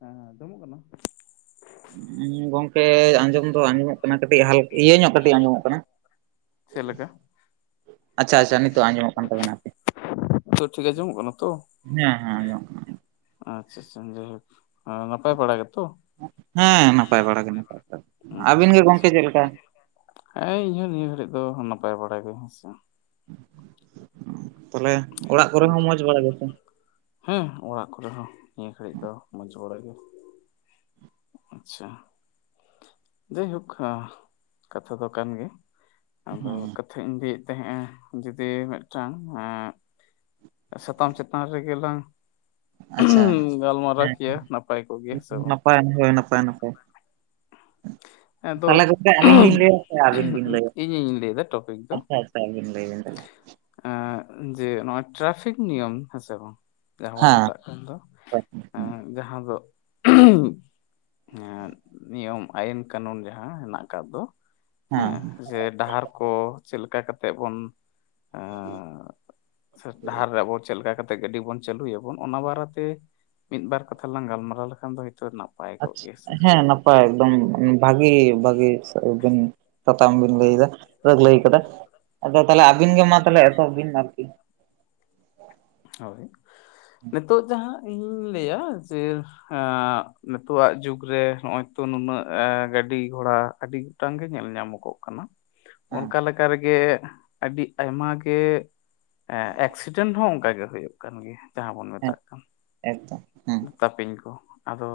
ᱦᱮᱸ ᱦᱮᱸ ᱟᱸᱡᱚᱢᱚᱜ ᱠᱟᱱᱟ? ᱜᱚᱝᱠᱮ ᱟᱸᱡᱚᱢ ᱫᱚ ᱟᱸᱡᱚᱢᱚᱜ ᱠᱟᱱᱟ ᱠᱟᱹᱴᱤᱡ ᱦᱟᱞ ᱤᱭᱟᱹ ᱧᱚᱜ ᱠᱟᱹᱴᱤᱡ ᱟᱸᱡᱚᱢᱚᱜ ᱠᱟᱱᱟ ᱾ ᱪᱮᱫ ᱞᱮᱠᱟ? ᱟᱪᱪᱷᱟ ᱟᱪᱪᱷᱟ ᱱᱤᱛᱚᱜ ᱟᱸᱡᱚᱢᱚᱜ ᱠᱟᱱ ᱛᱟᱵᱮᱱᱟ ᱟᱠᱤ ᱾ ᱛᱚ ᱴᱷᱤᱠ ᱟᱸᱡᱚᱢᱚᱜ ᱠᱟᱱᱟ ᱛᱚ ᱦᱮᱸ ᱦᱮᱸ ᱟᱸᱡᱚᱢᱚᱜ ᱠᱟᱱᱟ ᱾ ᱟᱪᱪᱷᱟ ᱟᱪᱷᱟ ᱡᱟᱭᱦᱳᱠ ᱱᱟᱯᱟᱭ ᱵᱟᱲᱟ ᱜᱮᱛᱚ? ᱦᱮᱸ ᱱᱟᱯᱟᱭ ᱵᱟᱲᱟ ᱜᱮ ᱱᱤᱛᱚᱜ ᱫᱚ ᱾ ᱟᱪᱪᱷᱟ ᱟᱪᱪᱷᱟ ᱾ ᱟᱵᱮᱱ ᱜᱮ ᱜᱚᱝᱠᱮ ᱪᱮᱫ ᱞᱮᱠᱟ ᱦᱮᱱᱟᱜ ᱵᱤᱱᱟ? ᱦᱮᱸ ᱤᱧ ᱦᱚ ᱱᱤᱭᱟᱹ ᱜᱷᱟᱹᱲᱤᱡ ᱫᱚ ᱱᱟᱯᱟᱭ ᱵᱟᱲᱟ ᱜᱮ ᱦᱮᱸᱥᱮ ᱾ ᱛᱟᱦᱚᱞᱮ ᱚᱲᱟᱜ ᱠᱚᱨᱮ ᱦᱚᱸ ᱢᱚᱸᱡᱽ ᱵᱟᱲᱟ ᱜᱮᱥᱮ? ᱦᱮᱸ ᱚᱲᱟᱜ ᱠᱚᱨᱮ ᱦᱚᱸ ᱱᱤᱭᱟᱹ ᱜᱷᱟᱹᱲᱤᱡ ᱫᱚ ᱢᱚᱡᱽ ᱵᱚᱲᱟ ᱜᱮ ᱾ ᱟᱪᱪᱷᱟ ᱡᱟᱭᱦᱳᱠ ᱠᱟᱛᱷᱟ ᱫᱚ ᱠᱟᱱ ᱜᱮ ᱾ ᱟᱫᱚ ᱦᱮᱸ ᱠᱟᱛᱷᱟ ᱤᱧ ᱞᱟᱹᱭᱮᱫ ᱛᱟᱦᱮᱸᱫ-ᱟ ᱡᱩᱫᱤ ᱢᱮᱫᱴᱟᱝ ᱮᱸᱻ ᱥᱟᱛᱟᱢ ᱪᱮᱛᱟᱱ ᱨᱮᱜᱮ ᱞᱟᱝ ᱟᱪᱪᱷᱟ [unintelligible] ᱜᱟᱞᱢᱟᱨᱟᱣ ᱠᱮᱭᱟ ᱱᱟᱯᱟᱭ ᱠᱚᱜ ᱜᱮᱭᱟ ᱦᱮᱸ ᱥᱮ ᱵᱟᱝ? ᱯᱟᱭ ᱦᱳᱭ ᱱᱟᱯᱟᱭ ᱱᱟᱯᱟᱭ ᱾ ᱟᱫᱚ ᱛᱟᱦᱚᱞᱮ ᱜᱚᱝᱠᱮ ᱟᱹᱞᱤᱧ ᱞᱤᱧ ᱞᱟᱹᱭᱟ ᱥᱮ ᱟᱹᱵᱤᱱ ᱵᱤᱱ ᱞᱟᱹᱭᱟ? ᱤᱧᱤᱧ ᱞᱟᱹᱭ ᱮᱫᱟ ᱴᱚᱯᱤᱠ ᱟᱪᱪᱷᱟ ᱟᱪᱪᱷᱟ᱾ ᱛᱟ ᱟᱹᱵᱤᱱ ᱞᱟᱹᱭ ᱵᱤᱱ ᱛᱟᱞᱦᱮ ᱾ ᱮᱸᱜ ᱡᱮ ᱱᱚᱜᱼᱚᱭ ᱴᱨᱟᱯᱷᱤᱠ ᱱᱤᱭᱚᱢ ᱦᱮᱸᱥᱮ ᱵᱟᱝ? ᱡᱟᱦᱟᱸ ᱵᱚᱱ ᱦᱮᱸ ᱢᱮᱛᱟᱜ ᱠᱟᱱ ᱫᱚ, ᱮ ᱦᱮᱸ ᱡᱟᱦᱟᱸ ᱫᱚ [unintelligible] ᱮᱫ ᱱᱤᱭᱚᱢ ᱟᱹᱭᱤᱱ ᱠᱟᱹᱱᱩᱱ ᱡᱟᱦᱟᱸ ᱦᱮᱱᱟᱜ ᱟᱠᱟᱫ ᱫᱚ ᱦᱮᱸ ᱡᱮ ᱰᱟᱦᱟᱨ ᱠᱚ ᱪᱮᱫ ᱞᱮᱠᱟ ᱠᱟᱛᱮᱜ ᱵᱚᱱ ᱮᱸ ᱥᱮ ᱰᱟᱦᱟᱨ ᱨᱮ ᱟᱵᱚ ᱪᱮᱫ ᱞᱮᱠᱟ ᱠᱟ ᱛᱮᱜ ᱜᱟᱹᱰᱤ ᱵᱚᱱ ᱪᱟᱹᱞᱩᱭᱟᱵᱚᱱ ᱚᱱᱟ ᱵᱟᱨᱮᱛᱮ ᱢᱤᱫ ᱵᱟᱨ ᱠᱟᱛᱷᱟ ᱞᱟᱝ ᱜᱟᱞᱢᱟᱨᱟᱣ ᱞᱮᱠᱷᱟᱱ ᱫᱚ ᱦᱳᱭᱛᱚ ᱱᱟ ᱟᱪᱷᱟ ᱦᱮᱸ ᱱᱟᱯᱟᱭ ᱮᱠᱫᱚᱢ ᱵᱷᱟᱜᱤ ᱵᱷᱟᱹᱜᱤ ᱵᱤᱱ ᱥᱟᱛᱟᱢ ᱵᱤᱱ ᱞᱟᱹᱭ ᱫᱟ ᱞᱟᱹᱭ ᱠᱟᱫᱟ, ᱟᱫᱚ ᱛᱟᱦᱚᱞᱮ ᱟᱵᱤᱱ ᱜᱮ ᱢᱟ ᱛᱟᱦᱚᱞᱮ ᱮᱛᱚᱦᱚᱵ ᱵᱤᱱ ᱟᱨᱠᱤ᱾ ᱦᱳᱭ ᱱᱤᱛᱚᱜ ᱡᱟᱦᱟᱸ ᱤᱧᱤᱧ ᱞᱟᱹᱭᱟ ᱡᱮ ᱦᱮᱸ ᱱᱤᱛᱳᱜᱟᱜ ᱡᱩᱜᱽ ᱨᱮ ᱱᱚᱸᱜᱼᱚᱭ ᱛᱚ ᱱᱩᱱᱟᱹᱜ ᱜᱟᱹᱰᱤ ᱜᱷᱚᱲᱟ ᱟᱹᱰᱤ ᱴᱟᱝ ᱜᱮ ᱧᱮᱞ ᱧᱟᱢᱚᱜᱚᱜ ᱠᱟᱱᱟ᱾ ᱦᱮᱸ ᱚᱱᱠᱟ ᱞᱮᱠᱟ ᱨᱮᱜᱮ ᱟᱹᱰᱤ ᱟᱭᱢᱟ ᱜᱮ ᱮᱠᱥᱤᱰᱮᱱᱴ ᱮ ᱦᱚ ᱠᱟ ᱜᱮ ᱦᱩᱭᱩᱜ ᱠᱟᱱ ᱜᱮᱭᱟ ᱡᱟᱦᱟᱸ ᱵᱚᱱ ᱦᱮᱸ ᱢᱮᱛᱟᱜ ᱠᱟᱱ᱾ ᱮᱠᱫᱚᱢ᱾ ᱦᱮᱸ ᱛᱟᱯᱤᱧ ᱠᱚ ᱟᱫᱚ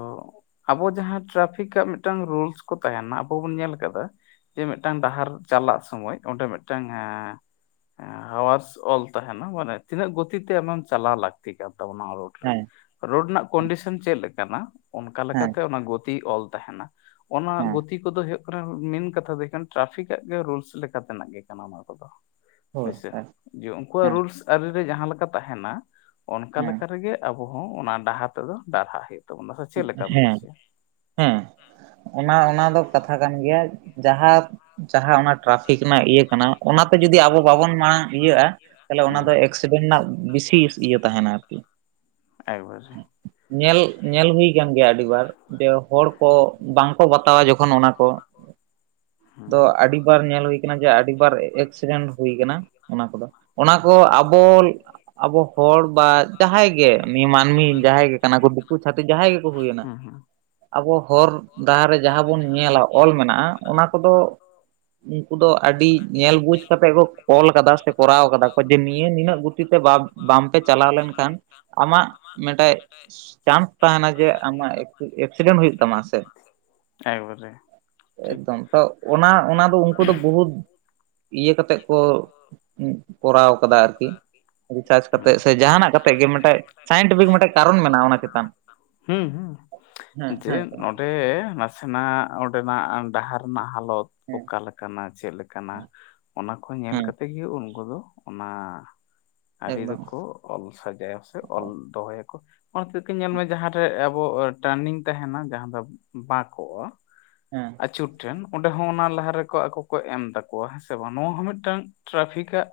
ᱟᱵᱚ ᱡᱟᱦᱟᱸ ᱴᱨᱟᱯᱷᱤᱠᱟᱜ ᱢᱤᱫᱴᱟᱝ ᱨᱩᱞᱥ ᱠᱚ ᱛᱟᱦᱮᱸᱱᱟ ᱟᱵᱚ ᱵᱚᱱ ᱧᱮᱞ ᱠᱟᱫᱟ, ᱡᱮ ᱢᱤᱫᱴᱟᱝ ᱰᱟᱦᱟᱨ ᱪᱟᱞᱟᱜ ᱥᱚᱢᱚᱭ ᱚᱸᱰᱮ ᱢᱤᱫᱴᱟᱝ ᱮᱸ ᱦᱮᱸ ᱦᱟᱣᱟᱨᱥ ᱚᱞ ᱛᱟᱦᱮᱸᱱᱟ ᱢᱟᱱᱮ ᱛᱤᱱᱟᱹᱜ ᱜᱚᱛᱤ ᱛᱮ ᱟᱢᱮᱢ ᱪᱟᱞᱟᱣ ᱞᱟᱹᱠᱛᱤ ᱠᱟᱱ ᱛᱟᱵᱚᱱᱟ ᱨᱳᱰ ᱨᱮ᱾ ᱦᱮᱸ ᱨᱳᱰ ᱨᱮᱱᱟᱜ ᱠᱚᱱᱰᱤᱥᱚᱱ ᱪᱮᱫ ᱞᱮᱠᱟᱱᱟ ᱚᱱᱠᱟ ᱦᱮᱸ ᱞᱮᱠᱟᱛᱮ ᱚᱱᱟ ᱜᱚᱛᱤ ᱚᱞ ᱛᱟᱦᱮᱸᱱᱟ᱾ ᱚᱱᱟ ᱦᱮᱸ ᱜᱚᱛᱤ ᱠᱚᱫᱚ ᱦᱩᱭᱩᱜ ᱠᱟᱱᱟ ᱢᱮᱱ ᱠᱟᱛᱷᱟ ᱫᱚ ᱦᱩᱭᱩᱜ ᱠᱟᱱᱟ ᱴᱨᱟᱯᱷᱤᱠᱟᱜ ᱜᱮ ᱨᱩᱞᱥ ᱞᱮᱠᱟ ᱛᱮᱱᱟᱜ ᱜᱮ ᱠᱟᱱᱟ ᱚᱱᱟ ᱠᱚᱫᱚ᱾ ᱦᱳᱭ ᱦᱳᱭᱥᱮ ᱦᱮᱸ ᱡᱮ ᱩᱱᱠᱩᱣᱟᱜ ᱨᱩᱞᱥ ᱟᱹᱨᱤ ᱨᱮ ᱡᱟᱦᱟᱸ ᱞᱮᱠᱟ ᱛᱟᱦᱮᱸᱱᱟ ᱚᱱᱠᱟ ᱦᱮᱸ ᱞᱮᱠᱟ ᱨᱮᱜᱮ ᱟᱵᱚ ᱦᱚᱸ ᱚᱱᱟ ᱰᱟᱦᱟᱨ ᱛᱮᱫᱚ ᱰᱟᱨᱦᱟ ᱦᱩᱭᱩᱜ ᱛᱟᱵᱚᱱᱟ ᱥᱮ ᱪᱮᱫ ᱞᱮᱠᱟᱢ ᱞᱟᱹᱭ ᱦᱮᱸ᱾ ᱦᱚᱪᱚᱭᱟ ᱦᱩᱸ ᱦᱮᱸ ᱚᱱᱟ ᱚᱱᱟ ᱫᱚ ᱠᱟᱛᱷᱟ ᱠᱟᱱ ᱜᱮᱭᱟ, ᱡᱟᱦᱟᱸ ᱡᱟᱦᱟᱸ ᱚᱱᱟ ᱴᱨᱟᱯᱷᱤᱠ ᱨᱮᱱᱟᱜ ᱤᱭᱟᱹ ᱠᱟᱱᱟ ᱚᱱᱟᱛᱮ ᱡᱩᱫᱤ ᱟᱵᱚ ᱵᱟᱵᱚᱱ ᱢᱟᱲᱟᱝ ᱤᱭᱟᱹᱜᱼᱟ, ᱛᱟᱦᱚᱞᱮ ᱚᱱᱟ ᱫᱚ ᱮᱠᱥᱤᱰᱮᱱᱴ ᱨᱮᱱᱟᱜ ᱵᱤᱥᱤ ᱤᱭᱟᱹ ᱛᱟᱦᱮᱸᱱᱟ ᱟᱨᱠᱤ᱾ ᱮᱠᱵᱟᱨᱮ ᱧᱮᱞ ᱧᱮᱞ ᱦᱩᱭ ᱠᱟᱱ ᱜᱮᱭᱟ ᱟᱹᱰᱤ ᱵᱟᱨ ᱡᱮ ᱦᱚᱲ ᱠᱚ ᱵᱟᱝ ᱠᱚ ᱵᱟᱛᱟᱣᱟ ᱡᱚᱠᱷᱚᱱ ᱚᱱᱟ ᱠᱚ ᱫᱚ ᱦᱮᱸ᱾ ᱟᱹᱰᱤ ᱵᱟᱨ ᱧᱮᱞ ᱦᱩᱭ ᱠᱟᱱᱟ ᱡᱮ ᱟᱹᱰᱤ ᱵᱟᱨ ᱮᱠᱥᱤᱰᱮᱱᱴ ᱦᱩᱭ ᱠᱟᱱᱟ, ᱚᱱᱟ ᱠᱚᱫᱚ ᱚᱱᱟ ᱠᱚ ᱟᱵᱚ ᱟᱵᱚ ᱦᱚᱲ ᱵᱟ ᱡᱟᱦᱟᱸᱭ ᱜᱮ ᱩᱱᱤ ᱢᱟᱹᱱᱢᱤ ᱡᱟᱦᱟᱸᱭ ᱜᱮ ᱠᱟᱱᱟ ᱠᱚ ᱫᱤᱠᱩ ᱪᱷᱟᱛᱤᱠ ᱡᱟᱦᱟᱸᱭ ᱜᱮᱠᱚ ᱦᱩᱭᱮᱱᱟ, ᱦᱩᱸ ᱦᱩᱸ ᱟᱵᱚ ᱦᱚᱨ ᱰᱟᱦᱟᱨ ᱨᱮ ᱡᱟᱦᱟᱸ ᱵᱚᱱ ᱧᱮᱞᱟ ᱚᱞ ᱢᱮᱱᱟᱜᱼᱟ, ᱚᱱᱟ ᱠᱚᱫᱚ ᱩᱝᱠᱩ ᱫᱚ ᱟᱹᱰᱤ ᱧᱮᱞ ᱵᱩᱡᱽ ᱠᱟᱛᱮᱜ ᱠᱚ ᱚᱞ ᱠᱟᱫᱟ ᱥᱮ ᱠᱚᱨᱟᱣ ᱠᱟᱫᱟ ᱠᱚ ᱡᱮ ᱱᱤᱭᱟᱹ ᱱᱤᱱᱟᱹᱜ ᱜᱚᱛᱤ ᱛᱮ ᱵᱟ ᱵᱟᱢᱯᱮ ᱪᱟᱞᱟᱣ ᱞᱮᱱᱠᱷᱟᱱ ᱟᱢᱟᱜ ᱢᱤᱫᱴᱮᱡ ᱪᱟᱱᱥ ᱛᱟᱦᱮᱸᱱᱟ ᱡᱮ ᱟᱢᱟᱜ [unintelligible] ᱛᱟᱢᱟ ᱥᱮ ᱮᱠᱵᱟᱨᱮ᱾ ᱴᱷᱤᱠ ᱮᱠᱫᱚᱢ, ᱛᱚ ᱚᱱᱟ ᱚᱱᱟ ᱫᱚ ᱩᱱᱠᱩ ᱫᱚ ᱵᱚᱦᱩᱫ ᱤᱭᱟᱹ ᱠᱟᱛᱮᱫ ᱠᱚ ᱩᱸᱜ ᱠᱚᱨᱟᱣ ᱠᱟᱫᱟ ᱟᱨᱠᱤ᱾ ᱨᱤᱥᱟᱨᱪ ᱠᱟᱛᱮ ᱦᱩᱸ ᱥᱮ ᱡᱟᱦᱟᱸᱱᱟᱜ ᱠᱟᱛᱮ ᱜᱮ ᱢᱤᱫᱴᱮᱱ ᱥᱟᱭᱮᱱᱴᱤᱯᱷᱤᱠ ᱢᱤᱫᱴᱮᱡ ᱠᱟᱨᱚᱱ ᱢᱮᱱᱟᱜᱼᱟ, ᱚᱱᱟ ᱪᱮ ᱦᱩᱸ ᱦᱩᱸ ᱡᱮ ᱦᱮᱸ ᱛᱚ ᱱᱚᱰᱮ ᱱᱟᱥ ᱥᱮᱱᱟᱜ ᱚᱸᱰᱮᱱᱟᱜ ᱰᱟᱦᱟᱨ ᱨᱮᱱᱟᱜ ᱦᱟᱞᱚᱛ ᱦᱮᱸ ᱚᱠᱟᱮᱠᱟᱱᱟ ᱪᱮᱫᱞᱮᱠᱟᱱᱟ ᱦᱮᱸ ᱚᱱᱟ ᱠᱚ ᱧᱮᱞ ᱦᱮᱸ ᱠᱟᱛᱮ ᱜᱮ ᱩᱱᱠᱩ ᱫᱚ ᱚᱱᱟ ᱟᱹᱨᱤ ᱮᱠᱫᱚᱢ ᱫᱚᱠᱚ ᱚᱞ ᱥᱟᱡᱟᱭᱟ ᱥᱮ ᱚᱞ ᱫᱚᱦᱚᱭᱟᱠᱚ᱾ ᱚᱱᱟ ᱦᱚᱛᱮᱡ ᱛᱮ ᱧᱮᱞ ᱢᱮ ᱡᱟᱦᱟᱸᱨᱮ ᱟᱵᱚ ᱴᱟᱨᱱᱤᱝ ᱛᱟᱦᱮᱸᱱᱟ ᱡᱟᱦᱟᱸ ᱫᱚ ᱵᱟᱝ ᱠᱚᱜᱼᱟ ᱦᱮᱸ᱾ ᱟᱹᱪᱩᱨ ᱴᱨᱮᱱ ᱚᱸᱰᱮ ᱦᱚᱸ ᱚᱱᱟ ᱞᱟᱦᱟ ᱨᱮᱠᱚ ᱟᱠᱚ ᱠᱚ ᱮᱢ ᱛᱟᱠᱚᱣᱟ ᱦᱮᱸ ᱥᱮ ᱵᱟᱝ ᱱᱚᱣᱟ ᱦᱚᱸ ᱢᱤᱫᱴᱟᱝ ᱴᱨᱟᱯᱷᱤᱠᱟᱜ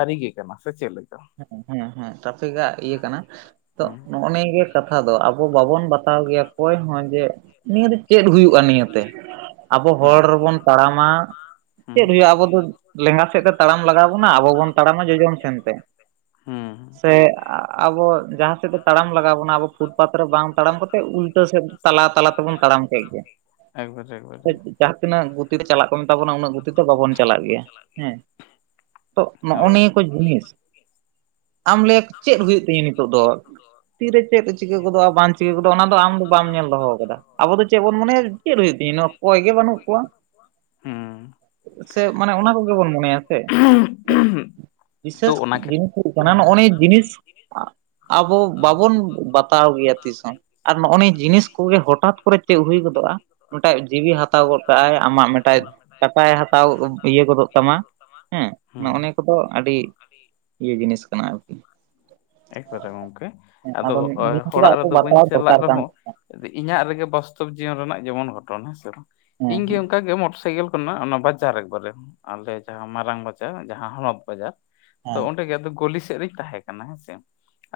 ᱟᱹᱨᱤᱜᱮ ᱠᱟᱱᱟ ᱥᱮ ᱪᱮᱫ ᱞᱟᱹᱜᱤᱫ? ᱦᱮᱸ ᱦᱮᱸ ᱴᱨᱟᱯᱷᱤᱠᱜ ᱤᱭᱟᱹ ᱠᱟᱱᱟ ᱛᱚ ᱦᱩᱸ ᱱᱚᱜᱼᱚᱭ ᱱᱤᱭᱟᱹᱜᱮ ᱠᱟᱛᱷᱟ ᱫᱚ ᱟᱵᱚ ᱵᱟᱵᱚᱱ ᱵᱟᱛᱟᱣ ᱜᱮᱭᱟ ᱠᱚᱭ ᱦᱚᱸ ᱡᱮ ᱱᱤᱭᱟᱹ ᱫᱚ ᱪᱮᱫ ᱦᱩᱭᱩᱜ [unintelligible] ᱱᱤᱭᱟᱹᱛᱮ ᱟᱵᱚ ᱦᱩᱸ ᱦᱚᱲ ᱨᱮᱵᱚᱱ ᱛᱟᱲᱟᱢᱟ ᱦᱩᱸ ᱪᱮᱫ ᱦᱩᱭᱩᱜᱼᱟ ᱟᱵᱚ ᱫᱚ ᱞᱮᱸᱜᱟ ᱥᱮᱫ ᱛᱮ ᱛᱟᱲᱟᱢ ᱞᱟᱜᱟᱣ ᱵᱚᱱᱟ ᱟᱵᱚ ᱵᱚᱱ ᱛᱟᱲᱟᱢᱟ ᱡᱚᱡᱚᱢ ᱥᱮᱱᱛᱮ ᱦᱩᱸ ᱥᱮ ᱟᱵᱚ ᱡᱟᱦᱟᱸ ᱥᱮᱫ ᱫᱚ ᱛᱟᱲᱟᱢ ᱞᱟᱜᱟᱣ ᱵᱚᱱᱟ ᱟᱵᱚ ᱯᱷᱩᱴ ᱯᱟᱛ ᱨᱮ ᱵᱟᱝ ᱛᱟᱲᱟᱢ ᱠᱟᱛᱮᱫ ᱩᱞᱴᱟᱹ ᱥᱮᱫ ᱛᱟᱞᱟ ᱛᱟᱞᱟ ᱛᱮᱵᱚᱱ ᱛᱟᱲᱟᱢ ᱠᱮᱫ ᱜᱮ ᱮᱠᱵᱟᱨᱮ ᱮᱠᱵᱟᱨᱮ [unintelligible] ᱡᱟᱦᱟᱸ ᱛᱤᱱᱟᱹᱜ ᱜᱩᱛᱤᱛᱮ ᱪᱟᱞᱟᱜ ᱠᱚ ᱢᱮᱛᱟ ᱛᱟᱵᱚᱱᱟ ᱩᱱᱟᱹᱜ ᱜᱩᱛᱤ ᱛᱮ ᱵᱟᱵᱚᱱ ᱪᱟᱞᱟᱜ ᱜᱮᱭᱟ ᱦᱮᱸ, ᱛᱚ ᱱᱚᱜᱼᱚ ᱦᱳᱭ ᱱᱤᱭᱟᱹ ᱠᱚ ᱡᱤᱱᱤᱥ ᱟᱢ ᱞᱟᱭᱟ ᱪᱮᱫ ᱦᱩᱭᱩᱜ ᱛᱤᱧᱟᱹ ᱱᱤᱛᱚᱜ ᱫᱚ ᱛᱤᱨᱮ ᱪᱮᱫ ᱪᱤᱠᱟᱹ ᱜᱚᱫᱚᱜᱼᱟ ᱵᱟᱝ ᱪᱤᱠᱟᱹ ᱜᱚᱫᱚᱜᱼᱟ ᱚᱱᱟ ᱫᱚ ᱟᱢ ᱫᱚ ᱵᱟᱢ ᱧᱮᱞ ᱫᱚᱦᱚ ᱠᱟᱫᱟ, ᱟᱵᱚ ᱫᱚ ᱪᱮᱫ ᱵᱚᱱ ᱢᱚᱱᱮᱭᱟ ᱪᱮᱫ ᱦᱩᱭᱩᱜ ᱛᱤᱧᱟᱹ ᱠᱚᱭ ᱜᱮ ᱵᱟᱹᱱᱩᱜ ᱠᱚᱣᱟ ᱦᱩᱸ ᱥᱮ ᱢᱟᱱᱮ ᱚᱱᱟ ᱠᱚᱜᱮ ᱵᱚᱱ ᱢᱚᱱᱮᱭᱟ ᱥᱮ, ᱛᱚ ᱵᱤᱥᱮᱥ ᱚᱱᱟ ᱠᱷᱮᱛ [unintelligible] ᱠᱟᱱᱟ ᱱᱚᱜᱼᱚ ᱦᱮᱸ ᱱᱤᱭᱟᱹ ᱡᱤᱱᱤᱥ ᱟᱵᱚ ᱦᱩᱸ ᱵᱟᱵᱚᱱ ᱵᱟᱛᱟᱣ ᱜᱮᱭᱟ ᱛᱤᱥ ᱦᱚᱸ ᱟᱨ ᱱᱚᱜᱼᱚ ᱱᱤᱭᱟᱹ ᱡᱤᱱᱤᱥ ᱠᱚᱜᱮ ᱦᱚᱴᱟᱛ ᱠᱚᱨᱮ ᱪᱮᱫ ᱦᱩᱭ ᱜᱚᱫᱚᱜᱼᱟ ᱢᱤᱫᱴᱟᱡ ᱡᱤᱣᱤ ᱦᱟᱛᱟᱣ ᱜᱚᱫ ᱠᱟᱜ ᱟᱭ ᱟᱢᱟᱜ ᱢᱤᱫᱴᱟᱡ ᱠᱟᱴᱟᱭ ᱦᱟᱛᱟᱣ ᱤᱭᱟᱹ ᱜᱚᱫᱚᱜ ᱛᱟᱢᱟ ᱦᱮᱸ ᱱᱚᱜᱼᱚ ᱱᱤᱭᱟᱹ ᱠᱚᱫᱚ ᱟᱹᱰᱤ ᱤᱭᱟᱹ ᱡᱤᱱᱤᱥ ᱠᱟᱱᱟ ᱟᱨ ᱮᱠᱵᱟᱨᱮ ᱜᱚᱝᱠᱮ ᱦᱮᱸ ᱟᱫᱚ ᱚ ᱱᱤᱭᱟᱹ ᱠᱚᱫᱚ ᱦᱚᱲᱟᱜ ᱟᱵᱚ ᱨᱮᱫᱚ ᱵᱟᱹᱧ ᱵᱟᱛᱟᱣ ᱪᱟᱞᱟᱜ ᱫᱚᱨᱠᱟᱨ ᱠᱟᱱ ᱨᱮᱦᱚᱸ ᱛᱟᱵᱚᱱᱟ ᱤᱧᱟᱹᱜ ᱨᱮᱜᱮ ᱵᱟᱥᱛᱚᱵ ᱡᱤᱭᱚᱱ ᱨᱮᱱᱟᱜ ᱡᱮᱢᱚᱱ ᱜᱷᱚᱴᱚᱱᱟ ᱦᱮᱸ ᱥᱮ ᱵᱟᱝ ᱦᱮᱸ ᱤᱧ ᱜᱮ ᱚᱱᱠᱟ ᱜᱮ ᱢᱚᱴᱚᱨ ᱥᱟᱭᱠᱮᱞ ᱚᱱᱟ ᱵᱟᱡᱟᱨ ᱮᱠᱵᱟᱨᱮ ᱟᱞᱮ ᱡᱟᱦᱟᱸ ᱢᱟᱨᱟᱝ ᱵᱟᱡᱟᱨ ᱡᱟᱦᱟᱸ ᱦᱚᱱᱚᱛ ᱵᱟᱡᱟᱨ ᱦᱮᱸ ᱛᱚ ᱚᱸᱰᱮ ᱜᱮ ᱟᱫᱚ ᱜᱚᱞᱤ ᱥᱮᱫ ᱨᱤᱧ ᱛᱟᱦᱮᱸᱠᱟᱱᱟ ᱦᱮᱸᱥᱮ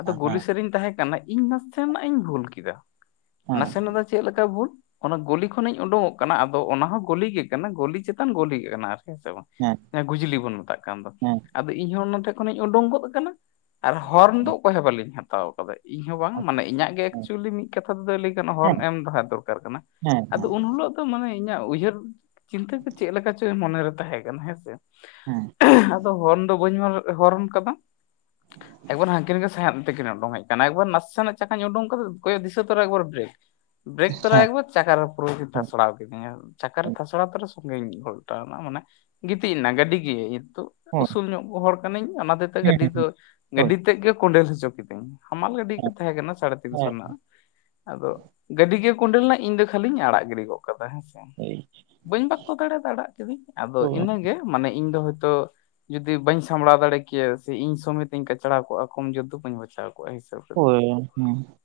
ᱟᱫᱚ ᱦᱮᱸ ᱜᱚᱞᱤ ᱥᱮᱫ ᱨᱤᱧ ᱛᱟᱦᱮᱸᱠᱟᱱᱟ ᱤᱧ ᱱᱟᱥᱮᱱᱟᱜ ᱤᱧ ᱵᱷᱩᱞ ᱠᱮᱫᱟ, ᱦᱮᱸ ᱱᱟᱥᱮᱱᱟᱜ ᱫᱚ ᱪᱮᱫ ᱞᱮᱠᱟ ᱵᱷᱩᱞ ᱚᱱᱟ ᱜᱚᱞᱤ ᱠᱷᱚᱱᱤᱧ ᱩᱰᱩᱝᱚᱜ ᱠᱟᱱᱟ ᱟᱫᱚ ᱚᱱᱟ ᱦᱚᱸ ᱜᱚᱞᱤ ᱠᱟᱱᱟ ᱜᱚᱞᱤ ᱪᱮᱛᱟᱱ ᱜᱚᱞᱤ ᱜᱮ ᱠᱟᱱᱟ ᱟᱨ ᱦᱮᱸ ᱥᱮ ᱵᱟᱝ? ᱦᱮᱸ ᱜᱩᱡᱽᱞᱤ ᱵᱚᱱ ᱢᱮᱛᱟᱜ ᱠᱟᱱ ᱫᱚ ᱦᱮᱸ ᱦᱮᱸ ᱦᱮᱸ ᱟᱫᱚ ᱤᱧᱦᱚ ᱚᱱᱟ ᱴᱷᱮᱡ ᱠᱷᱚᱱᱤᱧ ᱩᱰᱩᱠ ᱜᱚᱫ ᱠᱟᱱᱟ ᱟᱨ ᱦᱚᱨᱱ ᱫᱚ ᱚᱠᱚᱭ ᱦᱚᱸ ᱵᱟᱹᱞᱤᱧ ᱦᱟᱛᱟᱣ ᱠᱟᱫᱟ [unintelligible] ᱤᱧ ᱦᱚᱸ ᱵᱟᱝ ᱢᱟᱱᱮ ᱤᱧᱟᱹᱜ ᱜᱮ ᱮᱠᱪᱩᱭᱮᱞᱤ ᱢᱤᱫ ᱠᱟᱛᱷᱟ ᱛᱮᱫᱚ ᱞᱟᱹᱭ ᱜᱟᱱᱚᱜ ᱦᱚᱨᱚᱱ ᱮᱢ ᱫᱚ ᱦᱟᱸᱜ ᱫᱚᱨᱠᱟᱨ ᱠᱟᱱᱟ ᱦᱮᱸ ᱦᱮᱸ ᱟᱫᱚ ᱩᱱ ᱦᱩᱞᱳᱜ ᱟᱫᱚ ᱢᱟᱱᱮ ᱤᱧᱟᱹᱜ ᱩᱭᱦᱟᱹᱨ ᱪᱤᱱᱛᱟᱹ ᱠᱚ ᱪᱮᱫ ᱞᱮᱠᱟ ᱪᱚ ᱢᱚᱱᱮᱨᱮ ᱛᱟᱦᱮᱸ ᱠᱟᱱᱟ ᱦᱮᱸᱥᱮ ᱦᱮᱸ ᱟᱫᱚ ᱦᱚᱨᱚᱱ ᱫᱚ ᱵᱟᱹᱧ [unintelligible] ᱦᱚᱨᱚᱱ ᱠᱟᱫᱟ ᱮᱵᱟᱨ ᱦᱟᱱᱠᱤᱱ ᱜᱮ ᱥᱟᱸᱭᱟᱫ ᱢᱮᱱᱛᱮᱠᱤᱱ ᱩᱰᱩᱝ ᱦᱮᱡ ᱠᱟᱱᱟ ᱮᱠᱵᱟᱨ ᱱᱟᱥᱮᱱᱟᱜ ᱪᱟᱠᱟᱧ ᱩᱰᱩᱝ ᱠᱟᱫᱟ ᱠᱚᱭᱚᱜ ᱫᱤᱥᱟᱹ ᱛᱚᱨᱟ ᱮᱠᱟᱨ ᱵᱨᱮᱠ ᱵᱨᱮᱠ ᱛᱚᱨᱟ ᱮᱠᱵᱟᱨ ᱪᱟᱠᱟ ᱨᱮ ᱯᱩᱨᱟᱹ ᱠᱤᱱ ᱛᱷᱟᱥᱲᱟᱣ ᱠᱤᱫᱤᱧᱟ ᱪᱟᱠᱟᱨᱮ ᱛᱷᱟᱥᱲᱟ ᱛᱚᱨᱟ ᱥᱚᱝᱜᱮᱧ ᱜᱷᱚᱞᱴᱟᱣᱱᱟ ᱢᱟᱱᱮ ᱜᱤᱛᱤᱡ ᱮᱱᱟ ᱜᱟᱹᱰᱤ ᱜᱮ ᱱᱤᱛᱚᱜ ᱩᱥᱩᱞ ᱧᱚᱜ ᱠᱚ ᱦᱚᱲ ᱠᱟᱹᱱᱟᱹᱧ ᱚᱱᱟ ᱛᱮᱛᱮ ᱦᱮᱸ ᱜᱟᱹᱰᱤ ᱫᱚ ᱦᱮᱸ ᱦᱳᱭ ᱦᱮᱸ ᱦᱮᱸ ᱦᱳᱭ ᱜᱟᱹᱰᱤ ᱛᱮᱫ ᱜᱮ ᱠᱚᱸᱰᱮᱞ ᱦᱚᱪᱚ ᱠᱤᱫᱟᱹᱧ ᱦᱟᱢᱟᱞ ᱜᱟᱹᱰᱤ ᱜᱮ ᱦᱮᱸ ᱛᱟᱦᱮᱸ ᱠᱟᱱᱟ ᱥᱟᱲᱮᱛᱤᱱᱥᱚ ᱨᱮᱱᱟᱜ ᱟᱫᱚ ᱜᱟᱹᱰᱤ ᱜᱮ ᱠᱚᱸᱰᱮᱞᱱᱟ ᱤᱧ ᱫᱚ ᱠᱷᱟᱹᱤᱧ ᱟᱲᱟᱜ ᱜᱤᱰᱤ ᱜᱚᱫ ᱠᱟᱫᱟ ᱦᱮᱸᱥ ᱦᱮᱸ ᱵᱟᱹᱧ ᱵᱟᱠᱛᱚ ᱫᱟᱲᱮᱭᱟᱫᱟ ᱟᱲᱟᱜ ᱠᱤᱫᱟᱹᱧ ᱟᱫᱚ ᱦᱳᱭ ᱤᱱᱟᱹᱜᱮ ᱢᱟᱱᱮ ᱤᱧ ᱫᱚ ᱦᱳᱭᱛᱚ ᱡᱩᱫᱤ ᱵᱟᱹᱧ ᱥᱟᱢᱵᱲᱟᱣ ᱫᱟᱲᱮ ᱠᱮᱭᱟ ᱥᱮ ᱤᱧ ᱥᱚᱢᱮᱛ [unintelligible] ᱠᱟᱪᱲᱟᱟᱣ ᱠᱚᱼᱟ ᱠᱚᱢ ᱡᱚᱨ ᱫᱚ ᱵᱟᱹᱧ ᱵᱟᱡᱟᱣ ᱠᱚᱜᱼᱟ ᱦᱮᱸᱥᱮ ᱦᱳᱭ ᱦᱩᱸ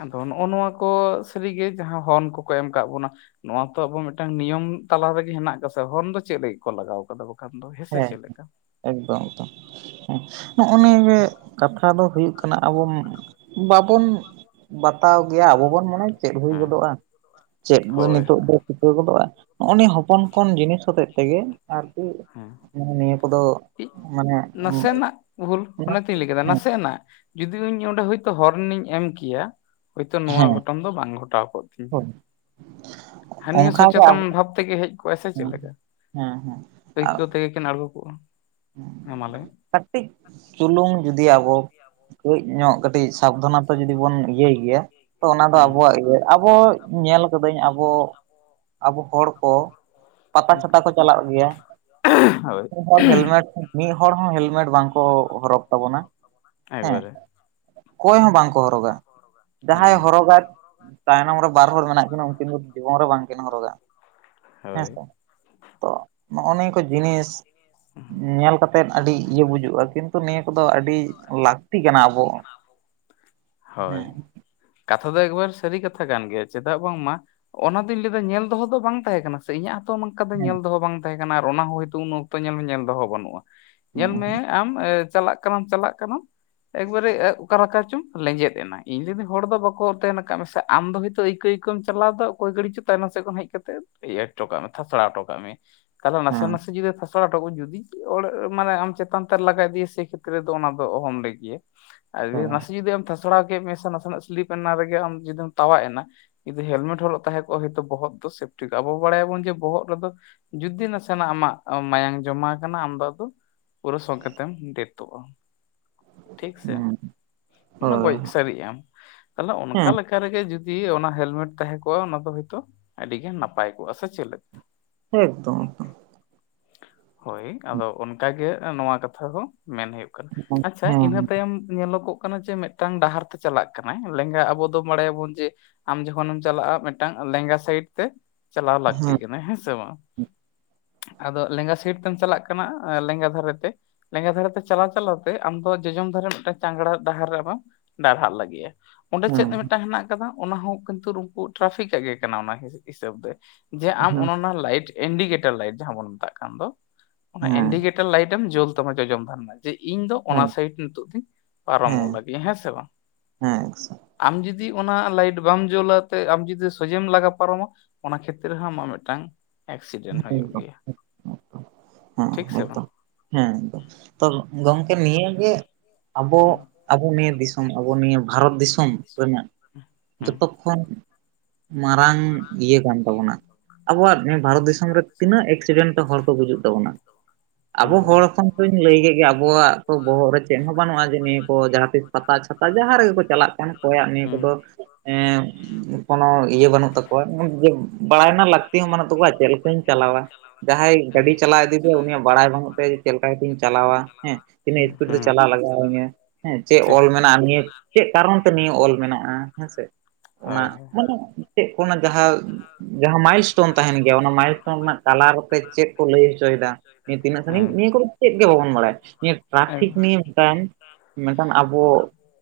ᱟᱫᱚ ᱱᱚᱜ-ᱚ ᱱᱚᱣᱟ ᱠᱚ ᱥᱟᱹᱨᱤᱜᱮ ᱡᱟᱦᱟᱸ ᱦᱚᱨᱚᱱ ᱠᱚᱠᱚ ᱮᱢ ᱠᱟᱫ ᱵᱚᱱᱟ ᱱᱚᱣᱟ ᱛᱚ ᱟᱵᱚ ᱢᱤᱫᱴᱟᱝ ᱱᱤᱭᱚᱢ ᱛᱟᱞᱟ ᱨᱮᱜᱮ ᱦᱮᱱᱟᱜ ᱠᱟᱥᱮ ᱦᱚᱨᱚᱱ ᱫᱚ ᱪᱮᱫ ᱞᱟᱹᱜᱤᱫ ᱠᱚ ᱞᱟᱜᱟᱣ ᱠᱟᱫᱟ [unintelligible] ᱫᱚ ᱦᱮᱸᱥᱮ ᱦᱮᱸ ᱪᱮᱫ ᱞᱮᱠᱟ ᱮᱠᱫᱚᱢ ᱮᱠᱫᱚᱢ, ᱱᱚᱜᱼᱚ ᱱᱤᱭᱟᱹᱜᱮ ᱠᱟᱛᱷᱟ ᱫᱚ ᱦᱩᱭᱩᱜ ᱠᱟᱱᱟ ᱟᱵᱚ ᱵᱟᱵᱚᱱ ᱵᱟᱛᱟᱣ ᱜᱮᱭᱟ, ᱟᱵᱚ ᱵᱚᱱ ᱢᱚᱱᱮᱭᱟ ᱪᱮᱫ ᱦᱩᱭ ᱦᱮᱸ ᱜᱚᱫᱚᱜᱼᱟ? ᱪᱮᱫ ᱵᱚ ᱦᱳᱭ ᱱᱤᱛᱚᱜ ᱦᱳᱭ ᱫᱚ ᱪᱤᱠᱟᱹ ᱜᱚᱫᱚᱜᱼᱟ, ᱱᱚᱜᱚ ᱱᱚᱮᱟ ᱦᱚᱯᱚᱱ ᱦᱚᱯᱚᱱ ᱡᱤᱱᱤᱥ ᱦᱚᱛᱮᱡ ᱛᱮᱜᱮ ᱟᱨᱠᱤ ᱦᱮᱸ ᱱᱤᱭᱟᱹ ᱠᱚᱫᱚ ᱢᱟᱱᱮ ᱱᱟᱥᱮ ᱱᱟᱜ ᱵᱷᱩᱞ, ᱚᱱᱟᱛᱤᱧ ᱞᱟᱹᱭ ᱠᱮᱫᱟ ᱦᱮᱸ ᱱᱟᱥᱮᱱᱟᱜ᱾ ᱡᱩᱫᱤ ᱤᱧ ᱚᱸᱰᱮ ᱦᱳᱭᱛᱚ ᱦᱚᱨᱮᱱ ᱤᱧ ᱮᱢ ᱠᱮᱭᱟ, ᱦᱳᱭᱛᱚ ᱱᱚᱣᱟ ᱦᱮᱸ ᱜᱷᱚᱴᱚᱱ ᱫᱚ ᱵᱟᱝ ᱜᱷᱚᱴᱟᱣ ᱠᱚᱜ ᱛᱤᱧᱟᱹ᱾ ᱦᱳᱭ ᱦᱟᱹᱱᱤ ᱦᱚᱸ ᱚᱱᱠᱟᱜᱮ ᱥᱚᱪᱮᱛᱚᱱ ᱟᱵᱚ ᱵᱷᱟᱵ ᱛᱮᱜᱮ ᱦᱮᱡ ᱠᱚᱜᱟᱭ ᱥᱮ ᱪᱮᱫ ᱦᱮᱸ ᱞᱮᱠᱟ, ᱦᱮᱸ ᱦᱮᱸ ᱟᱹᱭᱠᱟᱹᱣ ᱛᱮᱜᱮ ᱠᱤᱱ ᱟᱬᱜᱚ ᱮ ᱢᱟ ᱞᱮᱭᱢᱮ᱾ ᱠᱟᱹᱴᱤᱡ ᱪᱩᱞᱩᱝ ᱡᱩᱫᱤ ᱟᱵᱚ ᱠᱟᱹᱡ ᱧᱚᱜ ᱠᱟᱹᱴᱤᱡ ᱥᱟᱵᱫᱷᱟᱱᱚᱛᱚ ᱡᱩᱫᱤ ᱵᱚᱱ ᱤᱭᱟᱹᱭ ᱜᱮᱭᱟ, ᱛᱚ ᱚᱱᱟ ᱫᱚ ᱟᱵᱚᱣᱟᱜ ᱤᱭᱟᱹ ᱟᱵᱚ ᱧᱮᱞ ᱠᱟᱹᱫᱟᱹᱧ ᱟᱵᱚ, ᱟᱵᱚ ᱦᱚᱲ ᱠᱚ ᱯᱟᱛᱟ ᱦᱮᱸ ᱪᱷᱟᱛᱟ ᱠᱚ ᱪᱟᱞᱟᱜ ᱜᱮᱭᱟ᱾ ᱦᱳᱭ ᱩᱱᱠᱩ ᱦᱚᱲ ᱦᱮᱞᱢᱮᱴ ᱢᱤᱫ ᱦᱚᱲ ᱦᱚᱸ ᱦᱮᱞᱢᱮᱴ ᱵᱟᱝᱠᱚ ᱦᱚᱨᱚᱜ ᱛᱟᱵᱚᱱᱟ ᱦᱮᱸ᱾ ᱮᱠᱵᱟᱨᱮ ᱚᱠᱚᱭ ᱦᱚᱸ ᱵᱟᱝᱠᱚ ᱦᱚᱨᱚᱜᱼᱟ᱾ ᱡᱟᱦᱟᱸᱭ ᱦᱩᱸ ᱦᱚᱨᱚᱜᱼᱟ ᱛᱟᱭᱱᱚᱢ ᱨᱮ ᱵᱟᱨ ᱦᱚᱲ ᱢᱮᱱᱟᱜ ᱠᱤᱱᱟ, ᱩᱱᱠᱤᱱ ᱫᱚ ᱡᱤᱵᱚᱱ ᱨᱮ ᱵᱟᱝᱠᱤᱱ ᱦᱚᱨᱚᱜᱼᱟ ᱦᱳᱭ ᱦᱮᱸᱥᱮ᱾ ᱛᱚ ᱱᱚᱭ ᱱᱤᱭᱟᱹ ᱠᱚ ᱡᱤᱱᱤᱥ ᱧᱮᱞ ᱠᱟᱛᱮᱫ ᱟᱹᱰᱤ ᱤᱭᱟᱹ ᱵᱩᱡᱩᱜᱼᱟ᱾ ᱠᱤᱱᱛᱩ ᱱᱤᱭᱟᱹ ᱠᱚᱫᱚ ᱟᱹᱰᱤ ᱞᱟᱹᱠᱛᱤ ᱠᱟᱱᱟ ᱟᱵᱚ ᱞᱟᱹᱠᱛᱤ ᱠᱟᱱᱟ ᱦᱳᱭ᱾ ᱦᱮᱸ ᱠᱟᱛᱷᱟ ᱫᱚ ᱮᱠᱵᱟᱨ ᱥᱟᱹᱨᱤ ᱠᱟᱛᱷᱟ ᱠᱟᱱ ᱜᱮᱭᱟ, ᱪᱮᱫᱟᱜ ᱵᱟᱝᱢᱟ ᱚᱱᱟ ᱫᱚᱧ ᱞᱟᱹᱭᱟ ᱧᱮᱞ ᱫᱚᱦᱚ ᱫᱚ ᱵᱟᱝ ᱛᱟᱦᱮᱸ᱾ ᱠᱟᱱᱟ ᱥᱮ ᱤᱧᱟᱹᱜ ᱦᱚᱸᱛᱚ ᱚᱱᱠᱟ ᱫᱚ ᱦᱮᱸ ᱧᱮᱞ ᱫᱚᱦᱚ ᱵᱟᱝ ᱛᱟᱦᱮᱸ ᱠᱟᱱᱟ, ᱟᱨ ᱚᱱᱟ ᱦᱚᱸᱭᱛᱳ ᱩᱱ ᱚᱠᱛᱚ ᱧᱮᱞ ᱫᱚᱦᱚ ᱵᱟᱹᱱᱩᱜᱼᱟ᱾ ᱧᱮᱞ ᱦᱮᱸ ᱢᱮ ᱟᱢ, ᱪᱟᱞᱟᱜ ᱠᱟᱱᱟᱢ ᱪᱟᱞᱟᱜ ᱠᱟᱱᱟᱢ ᱮᱠᱵᱟᱨᱮ ᱮᱸ ᱚᱠᱟᱞᱮᱠᱟ ᱪᱚᱝ ᱞᱮᱸᱡᱮᱫ ᱮᱱᱟ, ᱤᱧ ᱡᱩᱫᱤ ᱦᱚᱲ ᱫᱚ ᱵᱟᱠᱚ ᱛᱮᱱ ᱟᱠᱟᱫ ᱢᱮᱥᱮ ᱟᱢ ᱫᱚ ᱦᱳᱭᱛᱳ ᱟᱹᱭᱠᱟᱹ ᱟᱹᱭᱠᱟᱹ [unintelligible] ᱪᱟᱞᱟᱣ ᱮᱫᱟ ᱚᱠᱚᱭ ᱜᱟᱰᱤ ᱪᱚ ᱛᱟᱭᱱᱚᱢ ᱥᱮᱫ ᱠᱷᱚᱱ ᱦᱮᱡ ᱠᱟᱛᱮ ᱤᱭᱟᱹ ᱦᱚᱴᱚ ᱠᱟᱜ ᱢᱮ, ᱛᱷᱟᱥᱲᱟ ᱦᱚᱴᱚ ᱠᱟᱜ ᱢᱮ᱾ ᱛᱟᱦᱞᱮ ᱱᱟᱥᱮ ᱦᱮᱸ ᱱᱟᱥᱮ ᱡᱩᱫᱤ ᱯᱷ ᱛᱷᱟᱴᱚ [unintelligible] ᱡᱩᱫᱤ ᱚᱲᱜ ᱢᱟᱱᱮ ᱟᱢ ᱪᱮᱛᱟᱱ ᱛᱮ ᱞᱟᱜᱟ ᱤᱫᱮᱭᱟ ᱥᱮ ᱠᱷᱮᱛᱨᱮ ᱫᱚ ᱚᱱᱟ ᱫᱚ ᱚᱦᱚᱢ ᱞᱟᱭ ᱠᱮᱭᱟ᱾ ᱟᱨ ᱦᱮᱸ ᱱᱟᱥᱮ ᱡᱩᱫᱤ ᱟᱢ ᱛᱷᱟᱥᱲᱟᱣ ᱠᱮᱫ ᱢᱮᱭᱟ, ᱥᱮ ᱱᱟᱥᱮᱱᱟᱜ ᱥᱞᱤᱯ ᱮᱱᱟ ᱨᱮᱜᱮ ᱟᱢ ᱡᱩᱫᱤᱢ ᱛᱟᱣᱟᱜ ᱮᱱᱟ ᱡᱩᱫᱤ ᱦᱮᱞᱢᱮᱴ ᱦᱚᱨᱚᱜ ᱛᱟᱦᱮᱸ ᱠᱚᱜ ᱦᱚᱭᱛᱚ ᱵᱚᱦᱚᱜ ᱫᱚ ᱥᱮᱯᱴᱤ ᱠᱚ-ᱟ᱾ ᱟᱵᱚ ᱵᱟᱲᱟᱭᱟ ᱵᱚᱱ ᱡᱮ ᱵᱚᱦᱚᱜ ᱨᱮᱫᱚ ᱡᱩᱫᱤ ᱱᱟᱥᱮᱱᱟᱜ ᱟᱢᱟᱜ ᱢᱟᱭᱟᱝ ᱡᱚᱢᱟ ᱟᱠᱟᱱᱟ, ᱟᱢ ᱫᱚ ᱟᱫᱚ ᱯᱩᱨᱟᱹ ᱥᱚᱜᱮ ᱛᱮᱢ ᱰᱮᱛᱚᱜᱼᱟ᱾ ᱴᱷᱤᱠ ᱥᱮ, ᱦᱮᱸ ᱢᱟᱱᱮ ᱜᱚᱡᱽ ᱦᱳᱭ ᱥᱟᱹᱨᱤᱜ ᱟᱢ᱾ ᱛᱟᱦᱚᱞᱮ ᱦᱮᱸ ᱚᱱᱠᱟ ᱞᱮᱠᱟ ᱪᱮᱠᱟ ᱨᱮᱜᱮ ᱡᱩᱫᱤ ᱚᱱᱟ ᱦᱮᱞᱢᱮᱴ ᱛᱟᱦᱮᱸ ᱠᱚᱜᱼᱟ, ᱚᱱᱟ ᱫᱚ ᱦᱳᱭᱛᱚ ᱟᱹᱰᱤ ᱜᱮ ᱱᱟᱯᱟᱭ ᱠᱚᱜᱼᱟ ᱥᱮ ᱪᱮᱫ ᱞᱮᱠᱟ? ᱮᱠᱫᱚᱢ ᱮᱠᱫᱚᱢ ᱾ ᱦᱳᱭ ᱟᱫᱚ ᱚᱱᱠᱟᱜᱮ, ᱱᱚᱣᱟ ᱠᱟᱛᱷᱟ ᱫᱚ ᱢᱮᱱ ᱦᱩᱭᱩᱜ ᱠᱟᱱᱟ᱾ ᱮᱠᱫᱚᱢ ᱟᱪᱪᱷᱟ ᱦᱮᱸ ᱧᱮᱞᱚᱜ ᱠᱟᱱᱟ ᱡᱮ, ᱢᱤᱫᱴᱟᱝ ᱰᱟᱦᱟᱨ ᱛᱮ ᱪᱟᱞᱟᱜ ᱠᱟᱱᱟ ᱞᱮᱸᱜᱟ ᱟᱵᱚ ᱫᱚ ᱵᱟᱲᱟᱭᱟᱵᱚᱱ ᱡᱮ ᱟᱢ ᱡᱚᱠᱷᱚᱱᱮᱢ ᱪᱟᱞᱟᱜᱼᱟ, ᱢᱤᱫᱴᱟᱱ ᱞᱮᱸᱜᱟ ᱥᱟᱭᱤᱰ ᱛᱮ ᱪᱟᱞᱟᱣ ᱞᱟᱹᱠᱛᱤ ᱠᱟᱱᱟ ᱦᱮᱸ ᱥᱮ ᱵᱟᱝ᱾ ᱟᱫᱚ ᱞᱮᱸᱜᱟ ᱥᱟᱭᱤᱴ ᱛᱮᱢ ᱪᱟᱞᱟᱜ ᱠᱟᱱᱟ ᱞᱮᱸᱜᱟ ᱫᱷᱟᱨᱮᱛᱮ᱾ ᱞᱮᱸᱜᱟ ᱫᱷᱟᱨᱮ ᱛᱮ ᱪᱟᱞᱟᱣ ᱪᱟᱞᱟᱣ ᱛᱮ, ᱟᱢᱫᱚ ᱡᱚᱡᱚᱢ ᱫᱷᱟᱨᱮ ᱢᱤᱫᱴᱟᱝ ᱪᱟᱝᱲᱟ ᱰᱟᱦᱟᱨ ᱨᱮ ᱟᱢ ᱰᱟᱨᱦᱟᱜ ᱞᱟᱹᱜᱤᱫᱼᱟ᱾ ᱚᱸᱰᱮ ᱪᱮᱫ ᱦᱮᱸ ᱢᱤᱫᱴᱟᱱ ᱦᱮᱱᱟᱜ ᱟᱠᱟᱫᱟ, ᱚᱱᱟᱦᱚᱸ ᱠᱤᱱᱛᱩ ᱩᱱᱠᱩ ᱴᱨᱟᱯᱷᱤᱠ ᱟᱜ ᱜᱮ ᱠᱟᱱᱟ ᱚᱱᱟ ᱦᱤᱥᱟᱹᱵ ᱫᱚ ᱾ ᱡᱮ ᱟᱢ ᱦᱮᱸ ᱚᱱ ᱚᱱᱟ ᱞᱟᱭᱤᱴ ᱤᱱᱰᱤᱠᱮᱴᱟᱨ ᱞᱟᱭᱤᱴ ᱡᱟᱦᱟᱸ ᱵᱚᱱ ᱢᱮᱛᱟᱜ ᱠᱟᱱ ᱫᱚ, ᱚᱱᱟ ᱦᱮᱸ ᱤᱱᱰᱤᱠᱮᱴ ᱞᱟᱭᱤᱴ ᱮᱢ ᱡᱩᱞ ᱛᱟᱢᱟ ᱡᱚᱡᱚᱢ ᱫᱷᱟᱨᱮᱱᱟᱜ, ᱡᱮ ᱤᱧ ᱫᱚ ᱚᱱᱟ ᱦᱮᱸ ᱥᱟᱭᱤᱴ ᱱᱤᱛᱚᱜ ᱫᱚᱧ ᱯᱟᱨᱚᱢᱚᱜ ᱞᱟᱹᱜᱤᱫ ᱦᱮᱸ ᱥᱮ ᱵᱟᱝ᱾ ᱦᱮᱸ ᱟᱢ ᱡᱩᱫᱤ ᱚᱱᱟ ᱞᱟᱭᱤᱴ ᱵᱟᱢ ᱡᱳᱞᱟᱛᱮ ᱟᱢ ᱡᱩᱫᱤ ᱥᱚᱡᱷᱮᱢ ᱞᱟᱜᱟ ᱯᱟᱨᱚᱢᱟ᱾ ᱚᱱᱟ ᱠᱷᱮᱛᱨᱮ ᱨᱮ ᱦᱚᱸ, ᱟᱢᱟᱜ ᱢᱤᱫᱴᱟᱝ ᱮᱠᱥᱤᱰᱮᱱᱴ ᱦᱮᱸ ᱦᱩᱭᱩᱜ ᱮᱠᱫᱚᱢ ᱜᱮᱭᱟ ᱦᱮᱸ ᱾ᱴᱷᱤᱠ ᱥᱮ ᱵᱟᱝ? ᱮᱠᱫᱚᱢ ᱦᱮᱸ ᱛᱚ ᱜᱚᱝᱠᱮ ᱱᱤᱭᱟᱹᱜᱮ ᱦᱩᱸ ᱟᱵᱚ ᱟᱵᱚ ᱱᱤᱭᱟᱹ ᱫᱤᱥᱚᱢ ᱟᱵᱚ ᱱᱤᱭᱟᱹ ᱵᱷᱟᱨᱚᱛ ᱫᱤᱥᱚᱢ ᱨᱮᱱᱟᱜ ᱦᱩᱸ ᱡᱚᱛᱚ ᱠᱷᱚᱱ ᱢᱟᱨᱟᱝ ᱤᱭᱟᱹ ᱠᱟᱱ ᱛᱟᱵᱚᱱᱟ ᱟᱵᱚᱣᱟᱜ ᱵᱷᱟᱨᱚᱛ ᱫᱤᱥ ᱨᱮ ᱛᱤᱱᱟᱹᱜ ᱮᱠᱥᱤᱰᱮᱱᱴ ᱦᱚᱲ ᱠᱚ ᱜᱩᱡᱩᱜ ᱛᱟᱵᱚᱱᱟ? ᱟᱵᱚ ᱦᱩᱸ ᱦᱚᱲ ᱦᱚᱯᱚᱱ ᱠᱚᱧ ᱞᱟᱹᱭ ᱠᱮᱜ ᱜᱮᱭᱟ ᱜᱮ ᱟᱵᱚᱣᱟᱜ ᱛᱚ ᱵᱚᱦᱚᱜ ᱨᱮ ᱪᱮᱫ ᱦᱚᱸ ᱵᱟᱹᱱᱩᱜᱼᱟ ᱡᱮ ᱱᱤᱭᱟᱹ ᱠᱚ ᱡᱟᱦᱟᱸ ᱛᱤᱥ ᱯᱟᱛᱟ ᱪᱷᱟᱛᱟ ᱡᱟᱦᱟᱸ ᱨᱮᱜᱮ ᱠᱚ ᱪᱟᱞᱟᱜ ᱠᱟᱱ ᱠᱚᱭᱟᱜ ᱱᱤᱭᱟᱹ ᱦᱩᱸ ᱠᱚᱫᱚ ᱦᱩᱸ ᱮᱸ ᱠᱳᱱᱳ ᱤᱭᱟᱹ ᱵᱟᱹᱱᱩᱜ ᱛᱟᱠᱚᱣᱟ ᱡᱮ ᱵᱟᱲᱟᱭ ᱨᱮᱱᱟᱜ ᱞᱟᱹᱠᱛᱤ ᱦᱚᱸ ᱵᱟᱹᱱᱩᱜ ᱛᱟᱠᱚᱣᱟ ᱪᱮᱫ ᱞᱮ ᱠᱟᱹᱧ ᱪᱟᱞᱟᱣᱟ ᱡᱟᱦᱟᱸᱭ ᱜᱟᱹᱰᱤ ᱪᱟᱞᱟᱣ ᱤᱫᱤᱭ ᱫᱟ ᱩᱱᱤᱭᱟᱜ ᱵᱟᱲᱟᱭ ᱵᱟᱹᱱᱩᱜ ᱛᱟᱭᱟ ᱡᱮ ᱪᱮᱫ ᱞᱮᱠᱟ ᱠᱟᱛᱮᱧ ᱪᱟᱞᱟᱣᱟ ᱦᱮᱸ᱾ ᱛᱤᱱᱟᱹᱜ ᱤᱥᱯᱤᱰ ᱨᱮ ᱦᱩᱸ ᱪᱟᱞᱟᱣ ᱞᱟᱜᱟᱣ ᱤᱧᱟᱹ ᱦᱮᱸ ᱪᱮᱜ ᱴᱷᱤᱠ ᱚᱞ ᱴᱷᱤᱠ ᱢᱮᱱᱟᱜᱼᱟ ᱱᱤᱭᱟᱹ ᱪᱮᱜ ᱠᱟᱨᱚᱱ ᱛᱮ ᱱᱤᱭᱟᱹ ᱚᱞ ᱢᱮᱱᱟᱜᱼᱟ? ᱦᱮᱸᱥᱮ ᱚᱱᱟ ᱦᱳᱭ ᱦᱳᱭ ᱢᱟᱱᱮ ᱪᱮᱜ ᱠᱚ ᱚᱱᱟ ᱡᱟᱦᱟᱸ ᱡᱟᱦᱟᱸ ᱢᱟᱭᱤᱞ ᱮᱥᱴᱚᱱ ᱛᱟᱦᱮᱱ ᱜᱮᱭᱟ ᱚᱱᱟ ᱢᱟᱭᱤ ᱴᱚᱱ ᱨᱮᱱᱟᱜ ᱠᱟᱞᱟᱨ ᱟᱛᱮ ᱪᱮᱜ ᱠᱚ ᱞᱟᱹᱭ ᱦᱚᱪᱚᱭᱫᱟ? ᱱᱤᱭᱟᱹ ᱛᱤᱱᱟᱹᱜ ᱥᱟᱺᱜᱤᱧ ᱦᱩᱸ ᱱᱤᱭᱟᱹ ᱠᱚᱫᱚ ᱪᱮᱫ ᱜᱮ ᱵᱟᱵᱚᱱ ᱵᱟᱲᱟᱭᱟ ᱱᱤᱭᱟᱹ ᱮᱠ ᱴᱨᱟᱯᱷᱤᱠ ᱱᱤᱭᱟᱹ ᱛᱟᱢ ᱢᱮᱱᱠᱷᱟᱱ ᱟᱵᱚ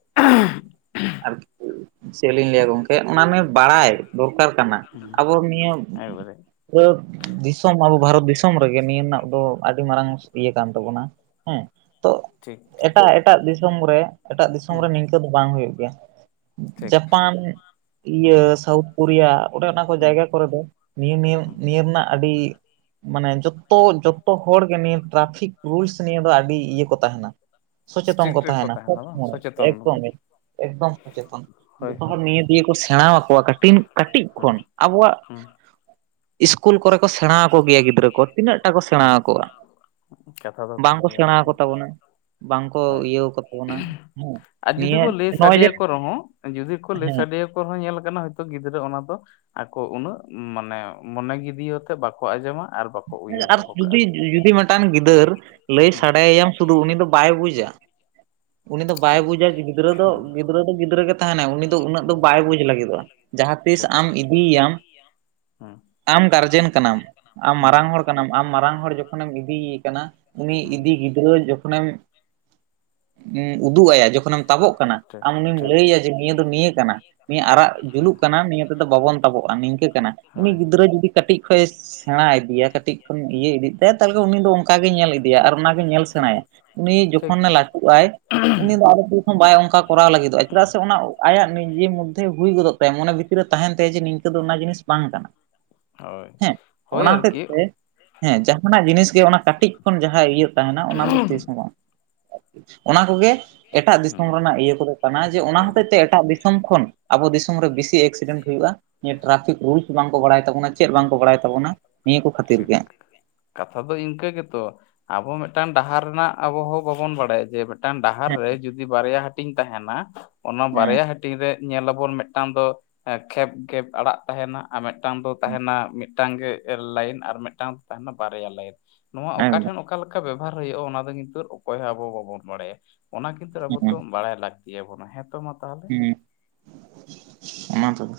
[inaudible] ᱟᱨ ᱪᱮᱜ ᱞᱤᱧ ᱞᱟᱹᱭᱟ ᱜᱚᱝᱠᱮ ᱚᱱᱟᱢᱮ ᱵᱟᱲᱟᱭ ᱫᱚᱨᱠᱟᱨ ᱠᱟᱱᱟ ᱦᱩᱸ ᱟᱵᱚ ᱱᱤᱭᱟᱹ ᱮᱠᱵᱟᱨᱮ ᱯᱩᱨᱟᱹ ᱫᱤᱥᱚᱢ ᱟᱵᱚ ᱵᱷᱟᱨᱚᱛ ᱫᱤᱥᱚᱢ ᱨᱮᱜᱮ ᱱᱤᱭᱟᱹ ᱨᱮᱱᱟᱜ ᱫᱚ ᱟᱹᱰᱤ ᱢᱟᱨᱟᱝ ᱤᱭᱟᱹ ᱠᱟᱱ ᱛᱟᱵᱚᱱᱟ ᱦᱮᱸ ᱛᱚ ᱴᱷᱤᱠ ᱴᱷᱤᱠ ᱮᱴᱟᱜ ᱮᱴᱟᱜ ᱫᱤᱥᱚᱢ ᱨᱮ ᱮᱴᱟᱜ ᱫᱤᱥᱚᱢ ᱦᱩᱸ ᱨᱮ ᱱᱤᱝᱠᱟᱹ ᱫᱚ ᱵᱟᱝ ᱦᱩᱭᱩᱜ ᱜᱮᱭᱟ᱾ ᱴᱷᱤᱠ ᱡᱟᱯᱟᱱ ᱤᱭᱟᱹ ᱦᱩᱸ ᱥᱟᱣᱩᱛ ᱠᱳᱨᱤᱭᱟ ᱚᱱᱮ ᱚᱱᱟ ᱠᱚ ᱦᱩᱸ ᱡᱟᱭᱜᱟ ᱠᱚᱨᱮ ᱫᱚ ᱱᱤᱭᱟᱹ ᱱᱤᱭᱚᱢ ᱦᱩᱸ ᱱᱤᱭᱟᱹ ᱨᱮᱱᱟᱜ ᱟᱹᱰᱤ ᱢᱟᱱᱮ ᱡᱚᱛᱚ ᱡᱚᱛᱟ ᱦᱚᱲᱜᱮ ᱱᱤᱭᱟᱹ ᱴᱨᱟᱯᱷᱤᱠ ᱨᱩᱞᱥ ᱱᱤᱭᱟᱹ ᱫᱚ ᱟᱹᱰᱤ ᱤᱭᱟᱹ ᱠᱚ ᱛᱟᱦᱮᱱᱟ᱾ ᱥᱚᱪᱮᱛᱚᱱ ᱠᱚ ᱥᱴᱨᱤᱠᱴ ᱨᱮᱠᱚ ᱛᱟᱦᱮᱱᱟ ᱥᱚᱵ ᱵᱟᱝ ᱥᱚᱢᱚᱭ ᱥᱚᱪᱮᱛᱚᱱ ᱮᱠᱫᱚᱢ ᱜᱮ ᱮᱠ ᱮᱠᱫᱚᱢ ᱥᱚᱪᱮᱛᱚᱱ ᱦᱳᱭ ᱡᱷᱚᱛᱚ ᱦᱚᱲ ᱦᱳᱭ ᱱᱤᱭᱟᱹ ᱫᱤᱭᱮ ᱠᱚ ᱥᱮᱬᱟ ᱟᱠᱚᱣᱟ ᱠᱟᱹᱴᱤᱱ ᱠᱟᱹᱴᱤᱡ ᱦᱩᱸ ᱠᱷᱚᱱ ᱟᱵᱚᱣᱟᱜ ᱤᱥᱠᱩᱞ ᱠᱚᱨᱮᱠᱚ ᱥᱮᱢᱟᱣ ᱟᱠᱚ ᱜᱮᱭᱟ ᱜᱤᱫᱽᱨᱟᱹ ᱠᱚ ᱛᱤᱱᱟᱜ ᱴᱟ ᱠᱚ ᱥᱮᱬᱟᱣ ᱟᱠᱚ ᱠᱟᱱᱟ? ᱠᱟᱛᱷᱟ ᱫᱚ ᱠᱟᱱ ᱜᱮᱭᱟ᱾ ᱵᱟᱝ ᱥᱮᱬᱟᱣ ᱟᱠᱚ ᱫᱚ ᱛᱟᱵᱚᱱᱟ ᱵᱟᱝᱠᱚ ᱦᱳᱭ ᱤᱭᱟᱹᱣ ᱠᱚ ᱛᱟᱵᱚᱱᱟ ᱦᱮᱸ ᱟᱨ ᱡᱩᱫᱤ ᱠᱚ ᱱᱤᱭᱟᱹ ᱞᱟᱹᱭ ᱱᱚᱜᱼᱚᱭ ᱡᱮ ᱥᱟᱰᱮᱭᱟᱠᱚ ᱨᱮᱦᱚᱸ ᱡᱩᱫᱤ ᱠᱚ ᱞᱟᱹᱭ ᱦᱮᱸ ᱥᱟᱰᱮᱭᱟ ᱠᱚᱦᱚᱸ ᱧᱮᱞ ᱠᱟᱱᱟ ᱦᱚᱭᱛᱚ ᱜᱤᱫᱽᱨᱟᱹ ᱚᱱᱟ ᱫᱚ ᱟᱠᱚ ᱩᱱᱟᱹᱜ ᱢᱟᱱᱮ ᱢᱚᱱᱮ ᱜᱮ ᱤᱭᱟᱹ ᱠᱟᱛᱮᱜ ᱵᱟᱠᱚ ᱟᱸᱡᱚᱢᱟ ᱟᱨ ᱵᱟᱠᱚ ᱩᱭᱦᱟᱹᱨ ᱟᱨ ᱫᱚᱦᱚ ᱠᱟᱜᱼᱟ ᱡᱩᱫᱤ ᱡᱩᱫᱤ ᱢᱤᱫᱴᱟᱝ ᱜᱤᱫᱟᱹᱨ ᱞᱟᱹᱭ ᱦᱩᱸ ᱥᱟᱰᱮ ᱟᱭᱟᱢ᱾ ᱥᱩᱫᱩ ᱩᱱᱤ ᱫᱚ ᱵᱟᱭ ᱵᱩᱡᱟ, ᱩᱱᱤ ᱫᱚ ᱵᱟᱭ ᱴᱷᱤᱠ ᱵᱩᱡᱟ ᱜᱤᱫᱽᱨᱟᱹ ᱫᱚ ᱦᱩᱸ ᱜᱤ ᱜᱤᱫᱽᱨᱟᱹ ᱫᱚ ᱜᱤᱫᱽᱨᱟᱹ ᱜᱮ ᱛᱟᱦᱮᱱᱟᱭ ᱩᱱᱤ ᱫᱚ ᱩᱱᱟᱹᱜ ᱫᱚ ᱵᱟᱭ ᱵᱩᱡᱽ ᱞᱟᱹᱜᱤᱫᱚᱜᱼᱟ ᱡᱟᱦᱟᱸ ᱛᱤᱥ ᱟᱢ ᱤᱫᱤᱭᱭᱟᱢ ᱟᱢ ᱜᱟᱨᱡᱮᱱ ᱠᱟᱱᱟᱢ ᱟᱢ ᱢᱟᱨᱟᱝ ᱦᱚᱲ ᱠᱟᱱᱟᱢ ᱟᱢ ᱢᱟᱨᱟᱝ ᱦᱚᱲ ᱡᱚᱠᱷᱚᱱᱮᱢ ᱤᱫᱤᱭᱮᱢ ᱠᱟᱱᱟ ᱩᱱᱤ ᱤᱫᱤ ᱜᱮ ᱜᱤᱫᱽᱨᱟᱹ ᱡᱚᱠᱷᱚᱱᱮᱢ ᱩᱸ ᱩᱫᱩᱜ ᱟᱭᱟ ᱡᱚᱠ ᱠᱷᱚᱱᱮᱢ ᱛᱟᱵᱚᱜ ᱠᱟᱱᱟ ᱟᱢ ᱩᱱᱤᱢ ᱞᱟᱹᱭᱟᱭᱟ ᱡᱮ ᱱᱤᱭᱟᱹ ᱫᱚ ᱱᱤᱭᱟᱹ ᱠᱟᱱᱟ᱾ ᱱᱤᱭᱟᱹ ᱟᱨᱟᱜ ᱡᱩᱞᱩᱜ ᱠᱟᱱᱟ ᱱᱤᱭᱟᱹ ᱛᱮᱫᱚ ᱵᱟᱵᱚᱱ ᱛᱟᱵᱚᱜᱼᱟ ᱱᱤᱝᱠᱟᱹ ᱠᱟᱱᱟ ᱩᱱᱤ ᱜᱤᱫᱽᱨᱟᱹ ᱡᱩᱫᱤ ᱠᱟᱹᱴᱤᱡ ᱠᱷᱚᱡ ᱥᱮ ᱥᱮᱬᱟ ᱤᱫᱤᱭᱟ ᱠᱟᱹᱴᱤᱡ ᱠᱷᱚᱱ ᱤᱭᱟᱹ ᱤᱫᱤᱜ ᱛᱟᱭᱟ ᱛᱟᱦᱞᱮ ᱠᱷᱟᱱ ᱩᱱᱤ ᱫᱚ ᱚᱝᱠᱟ ᱜᱮᱭ ᱧᱮᱞ ᱤᱫᱤᱭᱟ ᱟᱨ ᱚᱝᱠᱟ ᱜᱮ ᱧᱮᱞ ᱥᱮᱬᱟᱭᱟ᱾ ᱩᱱᱤ ᱴᱷᱤᱠ ᱡᱚᱠᱷᱚᱱᱮ ᱞᱟᱹᱴᱩᱜ ᱟᱭ ᱩᱱᱤ ᱫᱚ ᱟᱨ ᱵᱟᱭ ᱚᱝᱠᱟ ᱠᱚᱨᱟᱣ ᱞᱟᱹᱜᱤᱫᱚᱜᱼᱟ ᱪᱮᱫᱟᱜ ᱥᱮ ᱚᱱᱟ ᱟᱭᱟᱜ ᱱᱤᱡᱮ ᱢᱚᱫᱽᱫᱷᱮ ᱦᱩᱭ ᱜᱚᱫᱚᱜ ᱛᱟᱭᱟ, ᱢᱚᱱᱮ ᱵᱷᱤᱛᱤᱨ ᱨᱮ ᱛᱟᱦᱮᱱ ᱛᱟᱭᱟ ᱡᱮ ᱱᱤᱝ ᱠᱟᱹ ᱫᱚ ᱚᱱᱟ ᱡᱤᱱᱤᱥ ᱵᱟᱝ ᱠᱟᱱᱟ ᱦᱳᱭ ᱦᱮᱸ ᱦᱳᱭ ᱚᱱᱟ ᱦᱚᱛᱮᱡ ᱟᱨᱠᱤ ᱛᱮ ᱦᱮᱸ ᱡᱟᱦᱟᱱᱟᱜ ᱡᱤᱱᱤᱥ ᱜᱮ ᱚᱱᱟ ᱠᱟᱹᱴᱤᱡ ᱠᱷᱚᱱ ᱡᱟᱦᱟᱸ ᱤᱭᱟᱹ ᱛᱟᱦᱮᱸᱱᱟ ᱚᱱᱟ ᱫᱚ ᱛᱤᱥ ᱦᱚᱸ ᱵᱟᱝ ᱚᱱᱟ ᱠᱚᱜᱮ ᱮᱴᱟᱜ ᱦᱩᱸ ᱫᱤᱥᱚᱢ ᱨᱮᱱᱟᱜ ᱤᱭᱟᱹ ᱠᱚᱫᱚ ᱠᱟᱱᱟ ᱡᱮ ᱚᱱᱟ ᱦᱚᱛᱮᱡ ᱮᱠᱵᱟᱨ ᱛᱮ ᱮᱴᱟᱜ ᱫᱤᱥᱚᱢ ᱠᱷᱚᱱ ᱟᱵᱚ ᱫᱤᱥᱚᱢ ᱨᱮ ᱵᱮᱥᱤ ᱮᱠᱥᱤᱰᱮᱱᱴ ᱦᱩᱭᱩᱜᱼᱟ᱾ ᱱᱤᱭᱟᱹ ᱴᱨᱟᱯᱷᱤᱠ ᱨᱩᱞ ᱵᱟᱝᱠᱚ ᱵᱟᱲᱟᱭ ᱛᱟᱵᱚᱱᱟ, ᱪᱮᱫ ᱵᱟᱝᱠᱚ ᱵᱟᱲᱟᱭ ᱛᱟᱵᱚᱱᱟ ᱱᱤᱭᱟᱹ ᱠᱚ ᱠᱷᱟᱹᱛᱤᱨ ᱴᱷᱤᱠ ᱜᱮ᱾ ᱠᱟᱛᱷᱟ ᱫᱚ ᱤᱱᱠᱟᱹ ᱜᱮᱛᱚ ᱟᱵᱚ ᱢᱤᱫᱴᱟᱝ ᱰᱟᱦᱟᱨ ᱨᱮᱱᱟᱜ ᱟᱵᱚ ᱦᱚᱸ ᱵᱟᱵᱚᱱ ᱵᱟᱲᱟᱭᱟ ᱡᱮ ᱢᱤᱫᱴᱟᱝ ᱰᱟᱦᱟᱨ ᱦᱮᱸ ᱨᱮ ᱡᱩᱫᱤ ᱵᱟᱨᱭᱟ ᱦᱟᱹᱴᱤᱧ ᱛᱟᱦᱮᱱᱟ ᱚᱱᱟ ᱦᱮᱸ ᱵᱟᱨᱭᱟ ᱦᱟᱹᱴᱤᱧ ᱨᱮ ᱧᱮᱞᱟᱵᱚᱱ ᱢᱤᱫᱴᱟᱝ ᱫᱚ ᱮᱸ ᱠᱷᱮᱯ ᱠᱷᱮᱯ ᱟᱲᱟᱜ ᱛᱟᱦᱮᱸᱱᱟ ᱟ ᱢᱤᱫᱴᱟᱝ ᱫᱚ ᱛᱟᱦᱮᱱᱟ ᱢᱤᱫ ᱢᱤᱫᱴᱟᱝ ᱜᱮ ᱞᱟᱭᱤᱱ ᱟᱨ ᱢᱤᱫᱴᱟᱝ ᱫᱚ ᱛᱟᱦᱮᱱᱟ ᱵᱟᱨᱭᱟ ᱞᱟᱭᱤᱱ ᱱᱚᱣᱟ ᱚᱠᱟ ᱴᱷᱮᱱ ᱮᱠᱫᱚᱢ ᱚᱠᱟ ᱞᱮᱠᱟ ᱵᱮᱵᱚᱦᱟᱨ ᱦᱩᱭᱩᱜᱼᱟ ᱚᱱᱟ ᱫᱚ ᱠᱤᱱᱛᱩ ᱚᱠᱚᱭ ᱦᱚᱸ ᱟᱵᱚ ᱵᱟᱵᱚᱱ ᱵᱟᱲᱟᱭᱟ᱾ ᱚᱱᱟ ᱠᱤᱱᱛᱩ ᱟᱵᱚ ᱦᱮᱸ ᱛᱚ ᱵᱟᱲᱟᱭ ᱞᱟᱹᱠ ᱤᱭᱟᱹ ᱦᱮᱸ ᱛᱚ ᱢᱟ ᱛᱟᱷᱞᱮ ᱦᱩᱸ ᱚᱱᱟ ᱛᱚᱵᱮ